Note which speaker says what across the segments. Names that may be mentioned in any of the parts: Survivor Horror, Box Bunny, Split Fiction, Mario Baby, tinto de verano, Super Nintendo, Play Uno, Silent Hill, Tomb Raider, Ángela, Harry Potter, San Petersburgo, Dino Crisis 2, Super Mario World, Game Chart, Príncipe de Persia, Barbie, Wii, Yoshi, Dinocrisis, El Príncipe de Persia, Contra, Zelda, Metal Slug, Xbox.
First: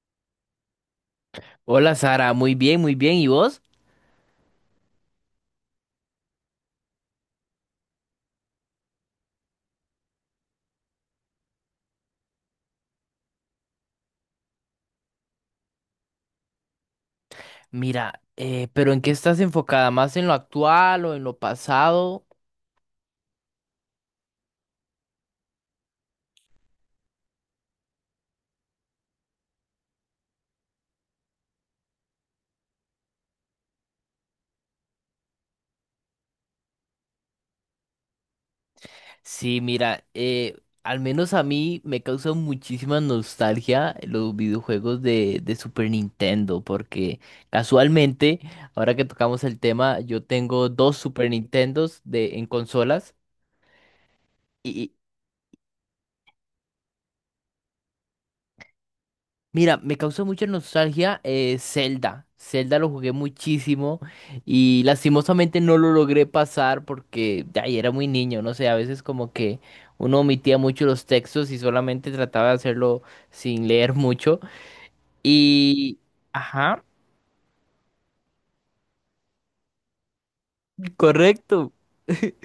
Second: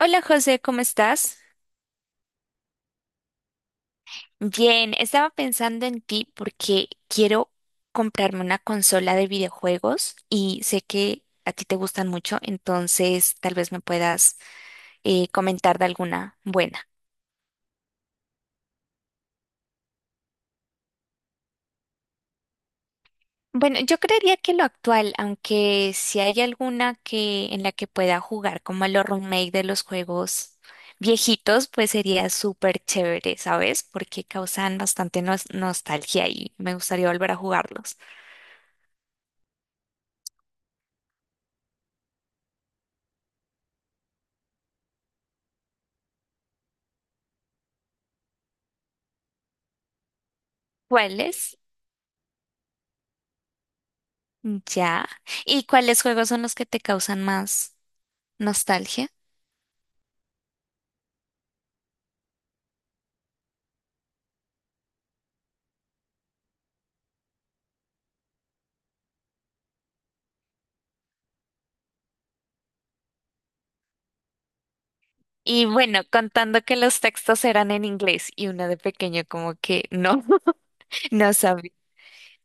Speaker 1: Hola José, ¿cómo estás?
Speaker 2: Hola Sara, muy bien, muy bien. ¿Y vos?
Speaker 1: Bien, estaba pensando en ti porque quiero comprarme una consola de videojuegos y sé que a ti te gustan mucho, entonces tal vez me puedas comentar de alguna buena.
Speaker 2: Mira, pero ¿en qué estás enfocada? ¿Más en lo actual o en lo pasado?
Speaker 1: Bueno, yo creería que lo actual, aunque si hay alguna que en la que pueda jugar como a los remake de los juegos viejitos, pues sería súper chévere, ¿sabes? Porque causan bastante nostalgia y me gustaría volver a jugarlos.
Speaker 2: Sí, mira, al menos a mí me causa muchísima nostalgia los videojuegos de Super Nintendo, porque casualmente, ahora que tocamos el tema, yo tengo dos Super
Speaker 1: ¿Cuáles?
Speaker 2: Nintendos en consolas.
Speaker 1: Ya. ¿Y cuáles juegos son los que te causan más nostalgia?
Speaker 2: Mira, me causó mucha nostalgia Zelda. Zelda lo jugué muchísimo y lastimosamente no lo logré pasar porque ay, era muy niño, no sé, a veces como que uno omitía mucho los textos y solamente trataba de hacerlo sin leer mucho.
Speaker 1: Y
Speaker 2: Y...
Speaker 1: bueno, contando que
Speaker 2: Ajá,
Speaker 1: los textos eran en inglés y uno de pequeño como que no, no sabía.
Speaker 2: correcto.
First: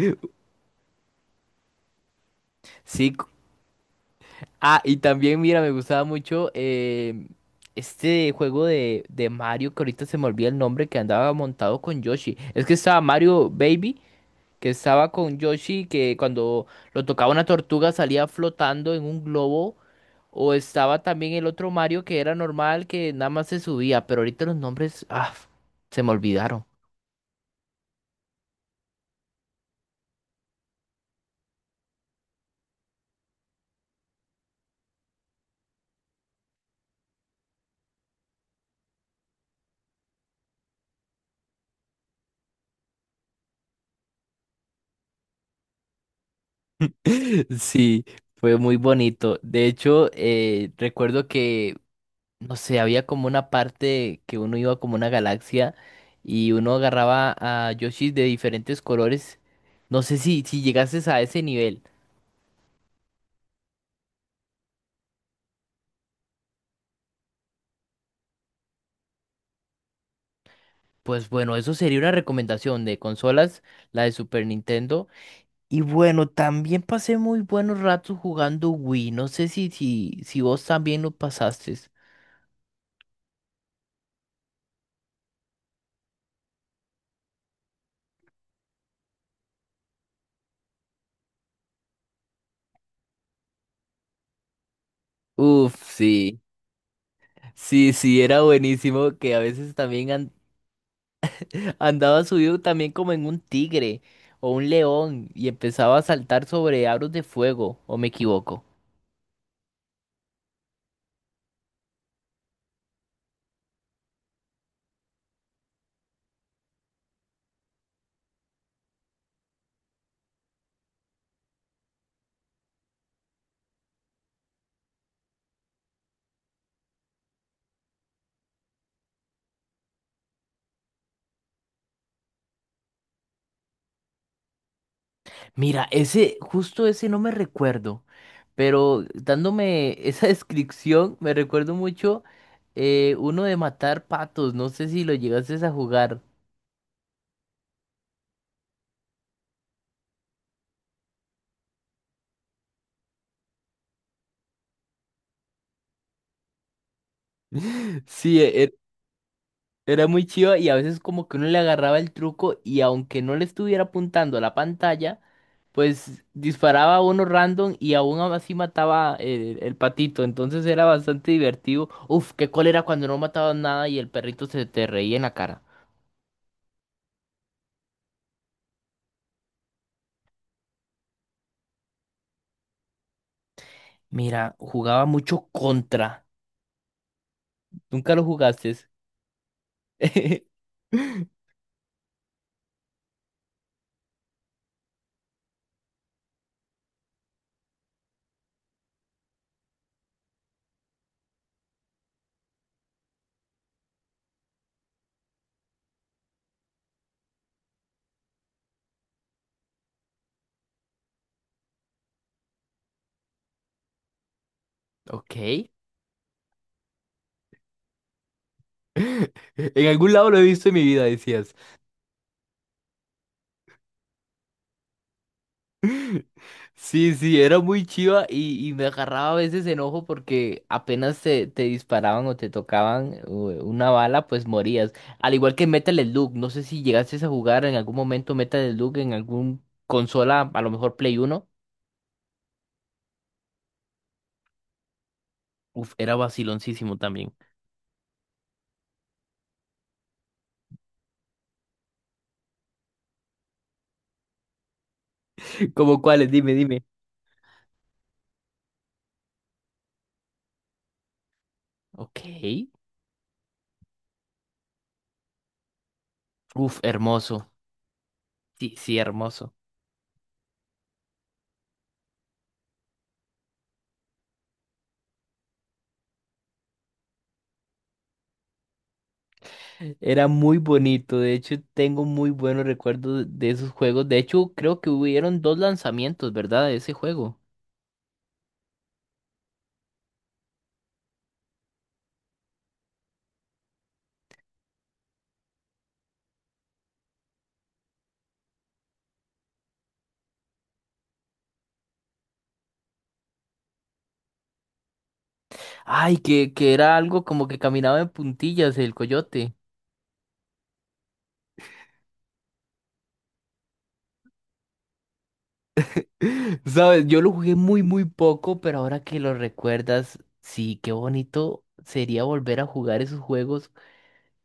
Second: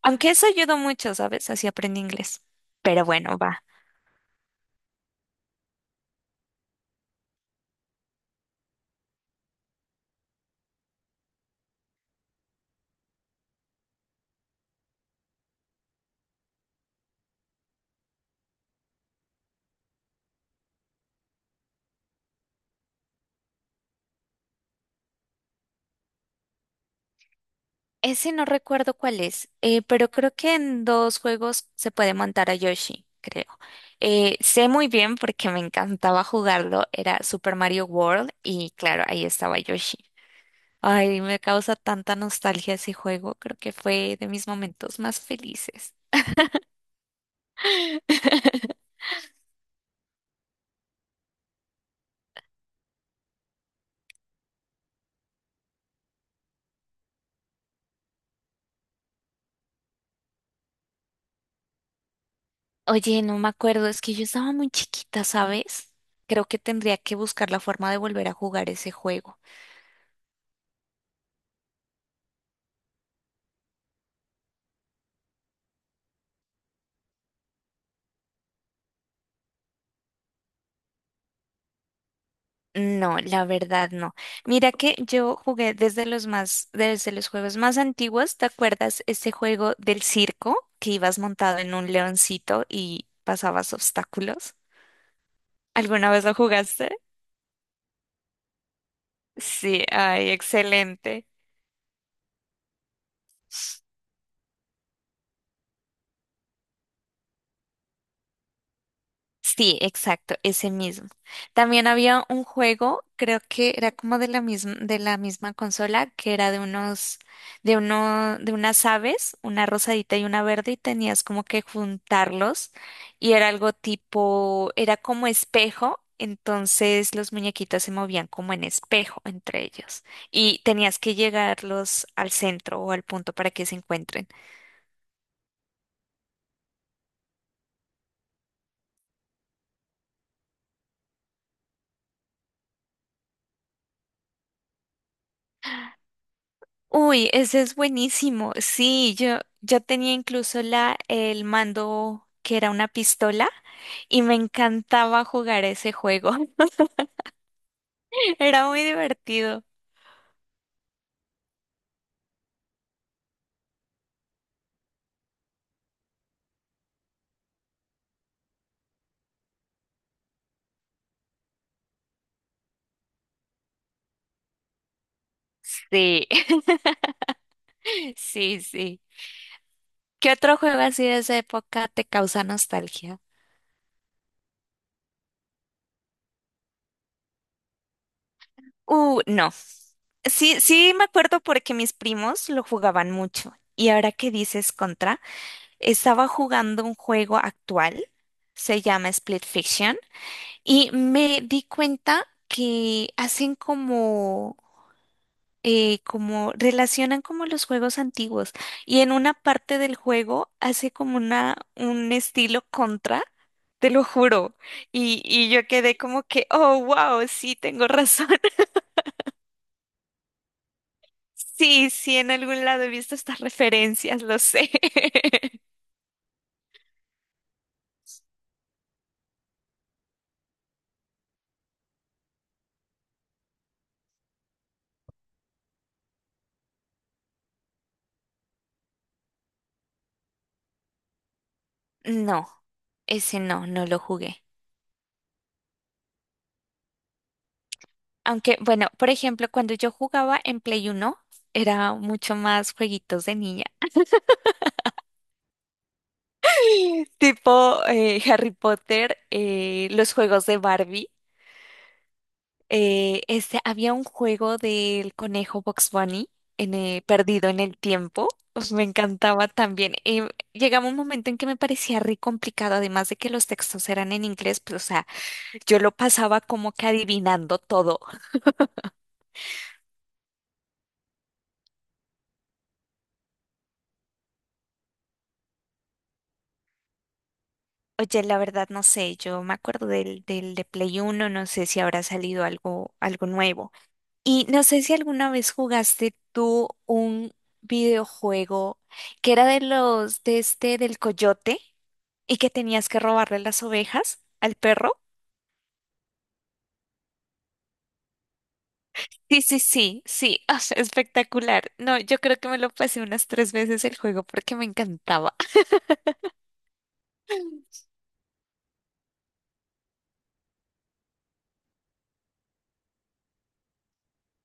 Speaker 1: Aunque eso ayudó mucho, ¿sabes? Así aprendí inglés. Pero
Speaker 2: Sí.
Speaker 1: bueno, va.
Speaker 2: Ah, y también, mira, me gustaba mucho este juego de Mario, que ahorita se me olvida el nombre, que andaba montado con Yoshi. Es que estaba Mario Baby, que estaba con Yoshi, que cuando lo tocaba una tortuga salía flotando en un globo, o estaba también el otro Mario que era normal, que nada más se subía, pero ahorita los nombres, se me olvidaron.
Speaker 1: Ese no recuerdo cuál es, pero creo que en dos juegos se puede montar a Yoshi, creo. Sé muy bien porque me encantaba jugarlo, era Super Mario World y claro, ahí estaba Yoshi. Ay, me causa tanta nostalgia ese juego. Creo que fue de mis momentos más felices.
Speaker 2: Sí, fue muy bonito. De hecho, recuerdo que, no sé, había como una parte que uno iba como una galaxia y uno agarraba a Yoshis de diferentes colores. No sé si llegases a ese nivel.
Speaker 1: Oye, no me acuerdo, es que yo estaba muy chiquita, ¿sabes? Creo que tendría que buscar la forma de volver a jugar ese juego.
Speaker 2: Pues bueno, eso sería una recomendación de consolas, la de Super Nintendo. Y bueno, también pasé muy buenos ratos jugando Wii. No sé si vos también lo pasaste.
Speaker 1: No, la verdad no. Mira que yo jugué desde los más, desde los juegos más antiguos. ¿Te acuerdas este juego del circo que ibas montado en un leoncito y pasabas obstáculos?
Speaker 2: Uf,
Speaker 1: ¿Alguna vez lo
Speaker 2: sí,
Speaker 1: jugaste?
Speaker 2: sí, sí, era buenísimo que a veces
Speaker 1: Sí,
Speaker 2: también
Speaker 1: ay, excelente.
Speaker 2: andaba subido también como en un tigre o un león y empezaba a saltar sobre aros de fuego, ¿o me equivoco?
Speaker 1: Sí, exacto, ese mismo. También había un juego, creo que era como de la misma consola, que era de unos, de uno, de unas aves, una rosadita y una verde, y tenías como que juntarlos, y era algo tipo, era como espejo, entonces los muñequitos se movían como en espejo entre ellos, y tenías que llegarlos al centro o al punto para que se encuentren.
Speaker 2: Mira, ese, justo ese no me recuerdo, pero dándome esa descripción, me recuerdo mucho uno de matar patos, no sé si lo llegases a jugar.
Speaker 1: Uy, ese es buenísimo. Sí, yo tenía incluso la, el mando que era una pistola y me encantaba jugar ese juego.
Speaker 2: Sí,
Speaker 1: Era muy divertido.
Speaker 2: era muy chido y a veces como que uno le agarraba el truco y aunque no le estuviera apuntando a la pantalla, pues disparaba a uno random y aún así mataba el patito, entonces era bastante divertido. Uf, qué cólera cuando no mataban nada y el perrito se te reía en la cara.
Speaker 1: Sí, sí, sí. ¿Qué otro juego así de esa época te causa nostalgia?
Speaker 2: Mira, jugaba mucho contra. Nunca lo jugaste.
Speaker 1: No. Sí, sí me acuerdo porque mis primos lo jugaban mucho. Y ahora que dices Contra, estaba jugando un juego actual, se llama Split Fiction. Y me di cuenta que hacen como, como relacionan como los juegos antiguos. Y en una parte del juego hace como una, un estilo contra, te lo juro.
Speaker 2: Ok.
Speaker 1: Y yo quedé como que, oh, wow, sí, tengo razón.
Speaker 2: En algún lado lo he visto en mi vida, decías.
Speaker 1: Sí, sí, en algún lado he visto estas referencias, lo sé.
Speaker 2: Sí, sí, era muy chiva y me agarraba a veces enojo porque apenas te disparaban o te tocaban una bala, pues morías. Al igual que Metal Slug, no sé si llegaste a jugar en algún momento Metal Slug en algún consola, a lo mejor Play Uno.
Speaker 1: No, ese no, no lo jugué.
Speaker 2: Uf, era vaciloncísimo también.
Speaker 1: Aunque, bueno, por ejemplo, cuando yo jugaba en Play uno era mucho más jueguitos de niña.
Speaker 2: ¿Cómo cuáles? Dime, dime.
Speaker 1: Tipo Harry Potter, los juegos de Barbie.
Speaker 2: Ok.
Speaker 1: Este, había un juego del conejo Box Bunny en,
Speaker 2: Uf, hermoso.
Speaker 1: perdido en el tiempo. Pues
Speaker 2: Sí,
Speaker 1: me
Speaker 2: sí,
Speaker 1: encantaba
Speaker 2: hermoso.
Speaker 1: también. Llegaba un momento en que me parecía re complicado, además de que los textos eran en inglés, pues, o sea, yo lo pasaba como que adivinando todo.
Speaker 2: Era muy bonito. De hecho, tengo muy buenos recuerdos de esos juegos. De hecho, creo que hubieron dos lanzamientos, ¿verdad? De ese juego.
Speaker 1: Oye, la verdad no sé, yo me acuerdo del, del de Play Uno, no sé si habrá salido algo, algo nuevo. Y no sé si alguna vez jugaste tú un videojuego que era de los de este del coyote y que tenías que robarle las ovejas al perro.
Speaker 2: Ay, que era algo como que caminaba en puntillas el
Speaker 1: Sí,
Speaker 2: coyote.
Speaker 1: sí, sí, sí, o sea, espectacular. No, yo creo que me lo pasé unas tres veces el juego porque me encantaba.
Speaker 2: ¿Sabes? Yo lo jugué muy, muy poco, pero ahora que lo recuerdas, sí, qué bonito sería volver a jugar esos juegos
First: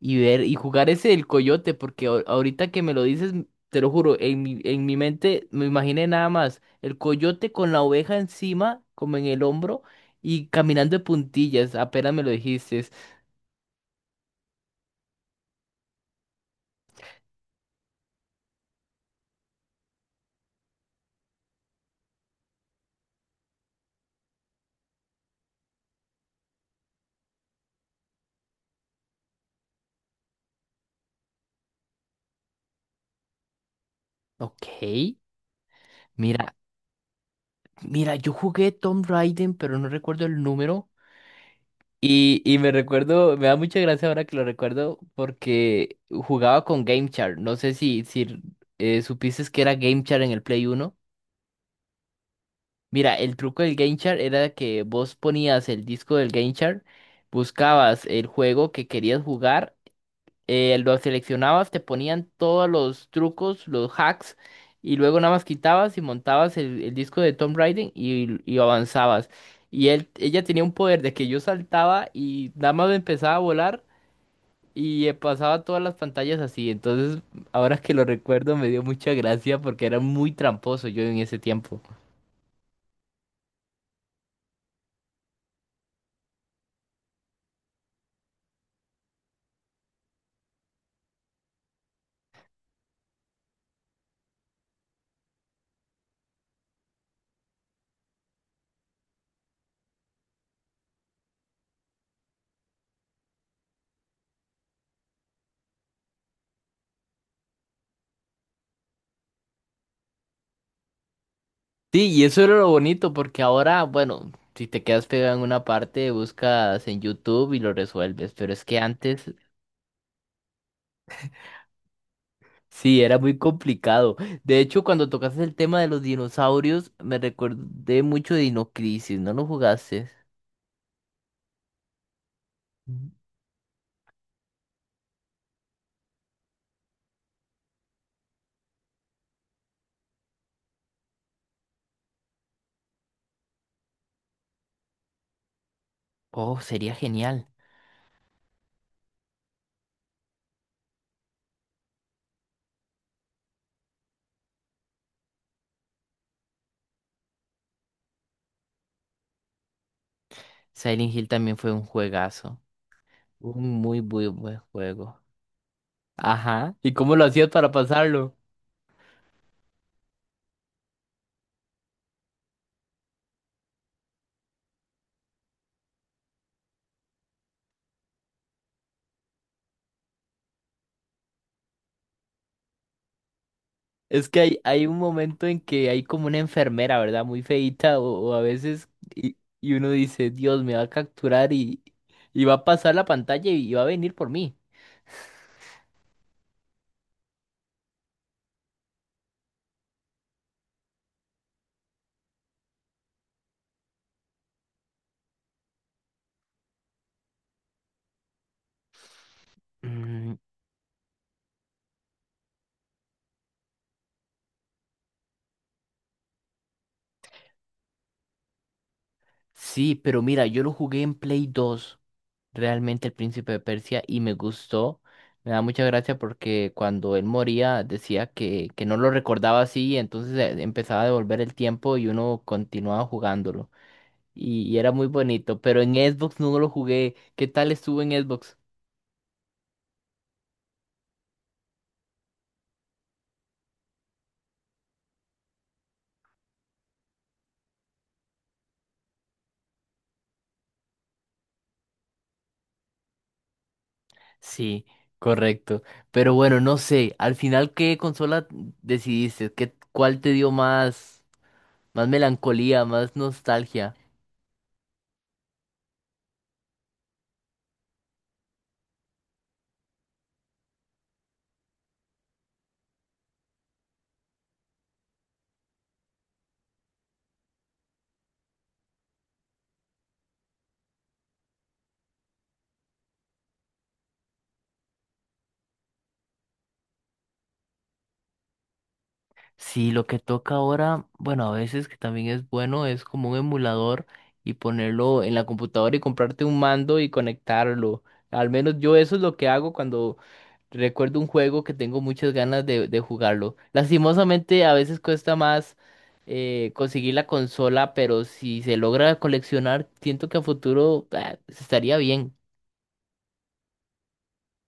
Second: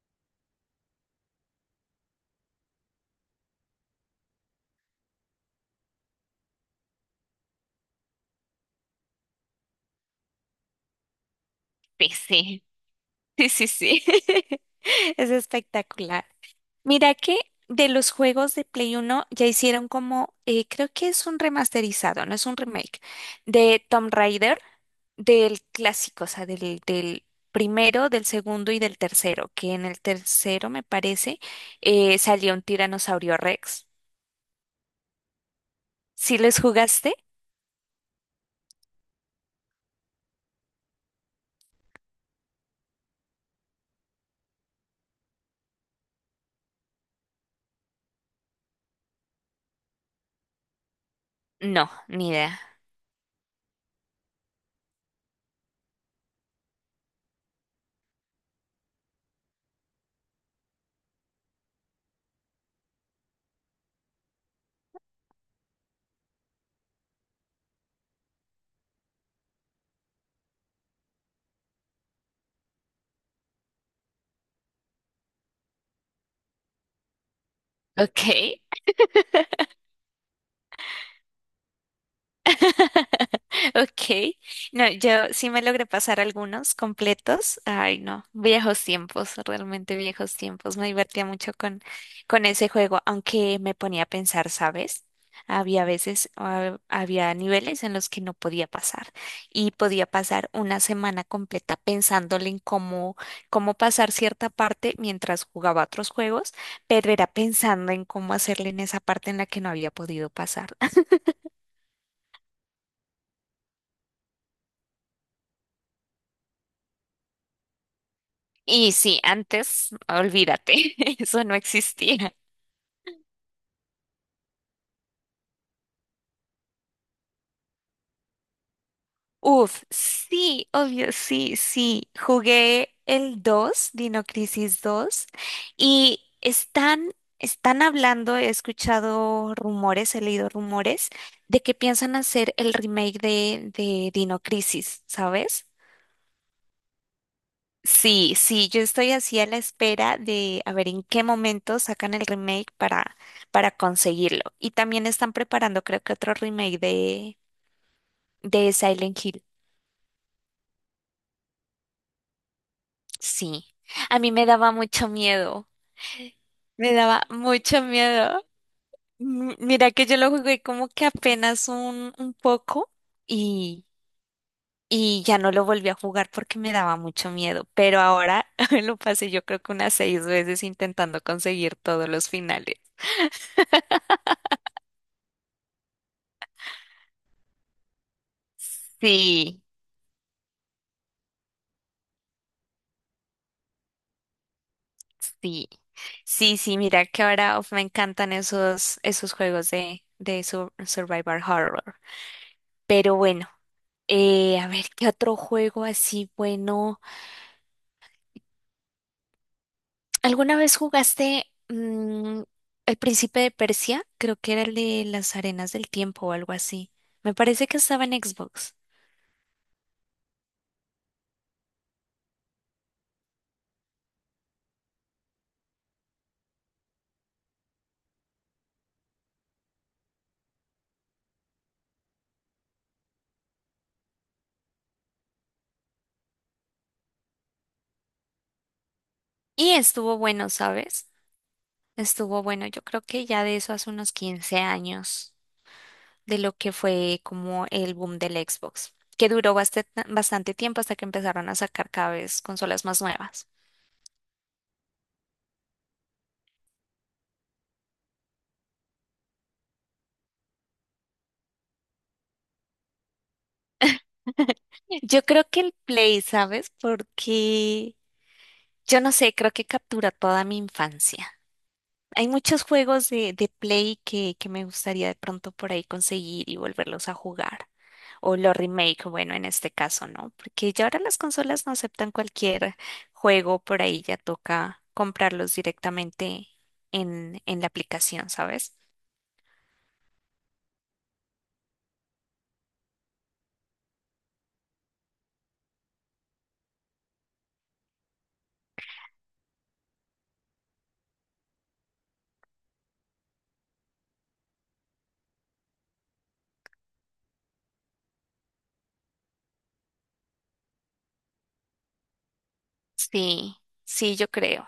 Speaker 2: y ver y jugar ese del coyote, porque ahorita que me lo dices, te lo juro, en mi mente me imaginé nada más el coyote con la oveja encima, como en el hombro, y caminando de puntillas, apenas me lo
Speaker 1: Sí,
Speaker 2: dijiste.
Speaker 1: sí, sí, sí, sí. Es espectacular. Mira que de los juegos de Play Uno ya hicieron como, creo que es un remasterizado, no es un remake, de Tomb Raider, del clásico, o sea, del, del primero, del segundo y del tercero, que en el tercero, me parece, salió un tiranosaurio Rex.
Speaker 2: Ok,
Speaker 1: ¿Sí
Speaker 2: mira,
Speaker 1: los jugaste?
Speaker 2: mira, yo jugué Tomb Raider, pero no recuerdo el número. Y me recuerdo, me da mucha gracia ahora que lo recuerdo, porque jugaba con Game Chart. No sé si supiste que era Game Chart en el Play Uno.
Speaker 1: No, ni idea.
Speaker 2: Mira, el truco del Game Chart era que vos ponías el disco del Game Chart, buscabas el juego que querías jugar, lo seleccionabas, te ponían todos los trucos, los hacks, y luego nada más quitabas y montabas el disco de Tomb Raider y avanzabas. Y él, ella tenía un poder de que yo saltaba y nada más empezaba a volar y pasaba todas las pantallas así. Entonces, ahora que lo
Speaker 1: Ok.
Speaker 2: recuerdo, me dio mucha gracia porque era muy tramposo yo en ese tiempo.
Speaker 1: Ok. No, yo sí me logré pasar algunos completos. Ay, no, viejos tiempos, realmente viejos tiempos. Me divertía mucho con ese juego, aunque me ponía a pensar, ¿sabes? Había veces, ah, había niveles en los que no podía pasar y podía pasar una semana completa pensándole en cómo, cómo pasar cierta parte mientras jugaba otros juegos, pero era pensando en cómo hacerle en esa parte en la que no había podido pasar.
Speaker 2: Sí, y eso era lo bonito, porque ahora, bueno, si te quedas pegado en una parte, buscas en YouTube y lo resuelves, pero es que
Speaker 1: Y sí,
Speaker 2: antes
Speaker 1: antes, olvídate, eso no existía.
Speaker 2: sí, era muy complicado. De hecho, cuando tocaste el tema de los dinosaurios, me recordé mucho de Dinocrisis, ¿no lo
Speaker 1: Uf,
Speaker 2: jugaste?
Speaker 1: sí, obvio, sí, sí. Jugué
Speaker 2: Mm.
Speaker 1: el 2, Dino Crisis 2, y están, están hablando, he escuchado rumores, he leído rumores de que piensan hacer el remake de Dino Crisis, ¿sabes?
Speaker 2: Oh, sería genial.
Speaker 1: Sí, sí, yo estoy así a la espera de a ver en qué momento sacan el remake para conseguirlo. Y también están preparando, creo que otro remake de Silent Hill,
Speaker 2: Silent Hill también fue un juegazo,
Speaker 1: sí.
Speaker 2: un muy,
Speaker 1: A
Speaker 2: muy
Speaker 1: mí me
Speaker 2: buen
Speaker 1: daba mucho
Speaker 2: juego.
Speaker 1: miedo,
Speaker 2: Ajá,
Speaker 1: me
Speaker 2: ¿y cómo lo
Speaker 1: daba
Speaker 2: hacías para
Speaker 1: mucho
Speaker 2: pasarlo?
Speaker 1: miedo. Mira que yo lo jugué como que apenas un poco y, y ya no lo volví a jugar porque me daba mucho miedo, pero ahora lo pasé yo creo que unas 6 veces intentando conseguir todos los finales.
Speaker 2: Es que hay un momento en que hay como una enfermera, ¿verdad? Muy feíta o a veces y,
Speaker 1: Sí,
Speaker 2: y uno dice, Dios, me va a capturar y va a pasar la pantalla y va a venir por mí.
Speaker 1: sí, sí, sí, mira que ahora uf, me encantan esos, esos juegos de, de Survivor Horror. Pero bueno. A ver, ¿qué otro juego así bueno?
Speaker 2: Mm,
Speaker 1: ¿Alguna vez jugaste El Príncipe de Persia? Creo que era el de las arenas del tiempo o algo así. Me parece que estaba en Xbox.
Speaker 2: sí, pero mira, yo lo jugué en Play 2 realmente el Príncipe de Persia, y me gustó. Me da mucha gracia porque cuando él moría decía que no lo recordaba así, entonces empezaba a devolver el tiempo y uno continuaba jugándolo. Y era muy bonito, pero en Xbox no lo jugué. ¿Qué tal estuvo en Xbox?
Speaker 1: Y estuvo bueno, ¿sabes? Estuvo bueno. Yo creo que ya de eso hace unos 15 años, de lo que fue como el boom del Xbox, que duró bastante, bastante tiempo hasta que empezaron a sacar cada vez consolas más nuevas.
Speaker 2: Sí, correcto. Pero bueno, no sé, al final, ¿qué consola decidiste? ¿Qué, cuál te dio más melancolía, más nostalgia?
Speaker 1: Yo creo que el Play, ¿sabes? Porque yo no sé, creo que captura toda mi infancia. Hay muchos juegos de Play que me gustaría de pronto por ahí conseguir y volverlos a jugar. O los remake, bueno, en este caso, ¿no? Porque ya ahora las consolas no aceptan cualquier juego, por ahí ya toca comprarlos directamente en la aplicación, ¿sabes?
Speaker 2: Sí, lo que toca ahora, bueno, a veces que también es bueno, es como un emulador y ponerlo en la computadora y comprarte un mando y conectarlo. Al menos yo eso es lo que hago cuando recuerdo un juego que tengo muchas ganas de jugarlo. Lastimosamente, a veces cuesta más conseguir la consola, pero si se logra coleccionar, siento que a futuro estaría bien.
Speaker 1: Sí, sí, yo creo.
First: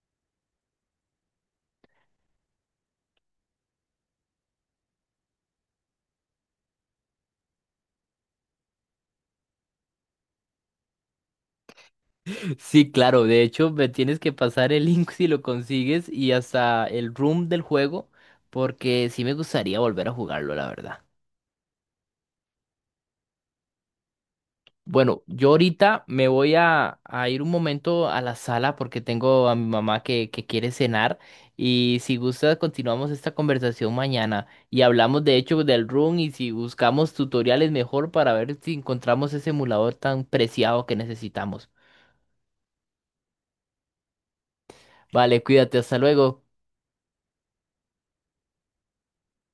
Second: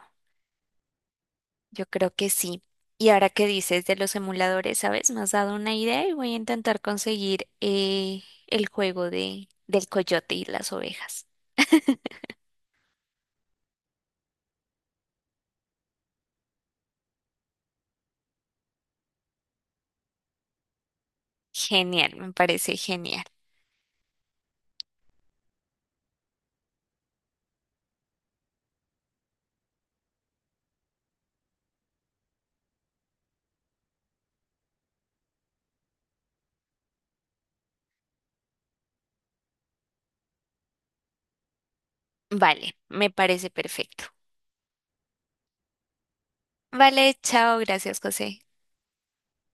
Speaker 1: Yo creo que sí. Y ahora que dices de los emuladores, ¿sabes? Me has dado una idea y voy a intentar conseguir el juego de, del coyote y las ovejas.
Speaker 2: Sí, claro, de hecho, me tienes que pasar el link si lo consigues y hasta el room del juego, porque sí me gustaría volver a jugarlo, la verdad.
Speaker 1: Genial, me parece genial.
Speaker 2: Bueno, yo ahorita me voy a ir un momento a la sala porque tengo a mi mamá que quiere cenar y si gusta continuamos esta conversación mañana y hablamos de hecho del room y si buscamos tutoriales mejor para ver si encontramos ese emulador tan preciado que necesitamos.
Speaker 1: Vale, me parece perfecto.
Speaker 2: Vale, cuídate, hasta luego.
Speaker 1: Vale, chao, gracias, José.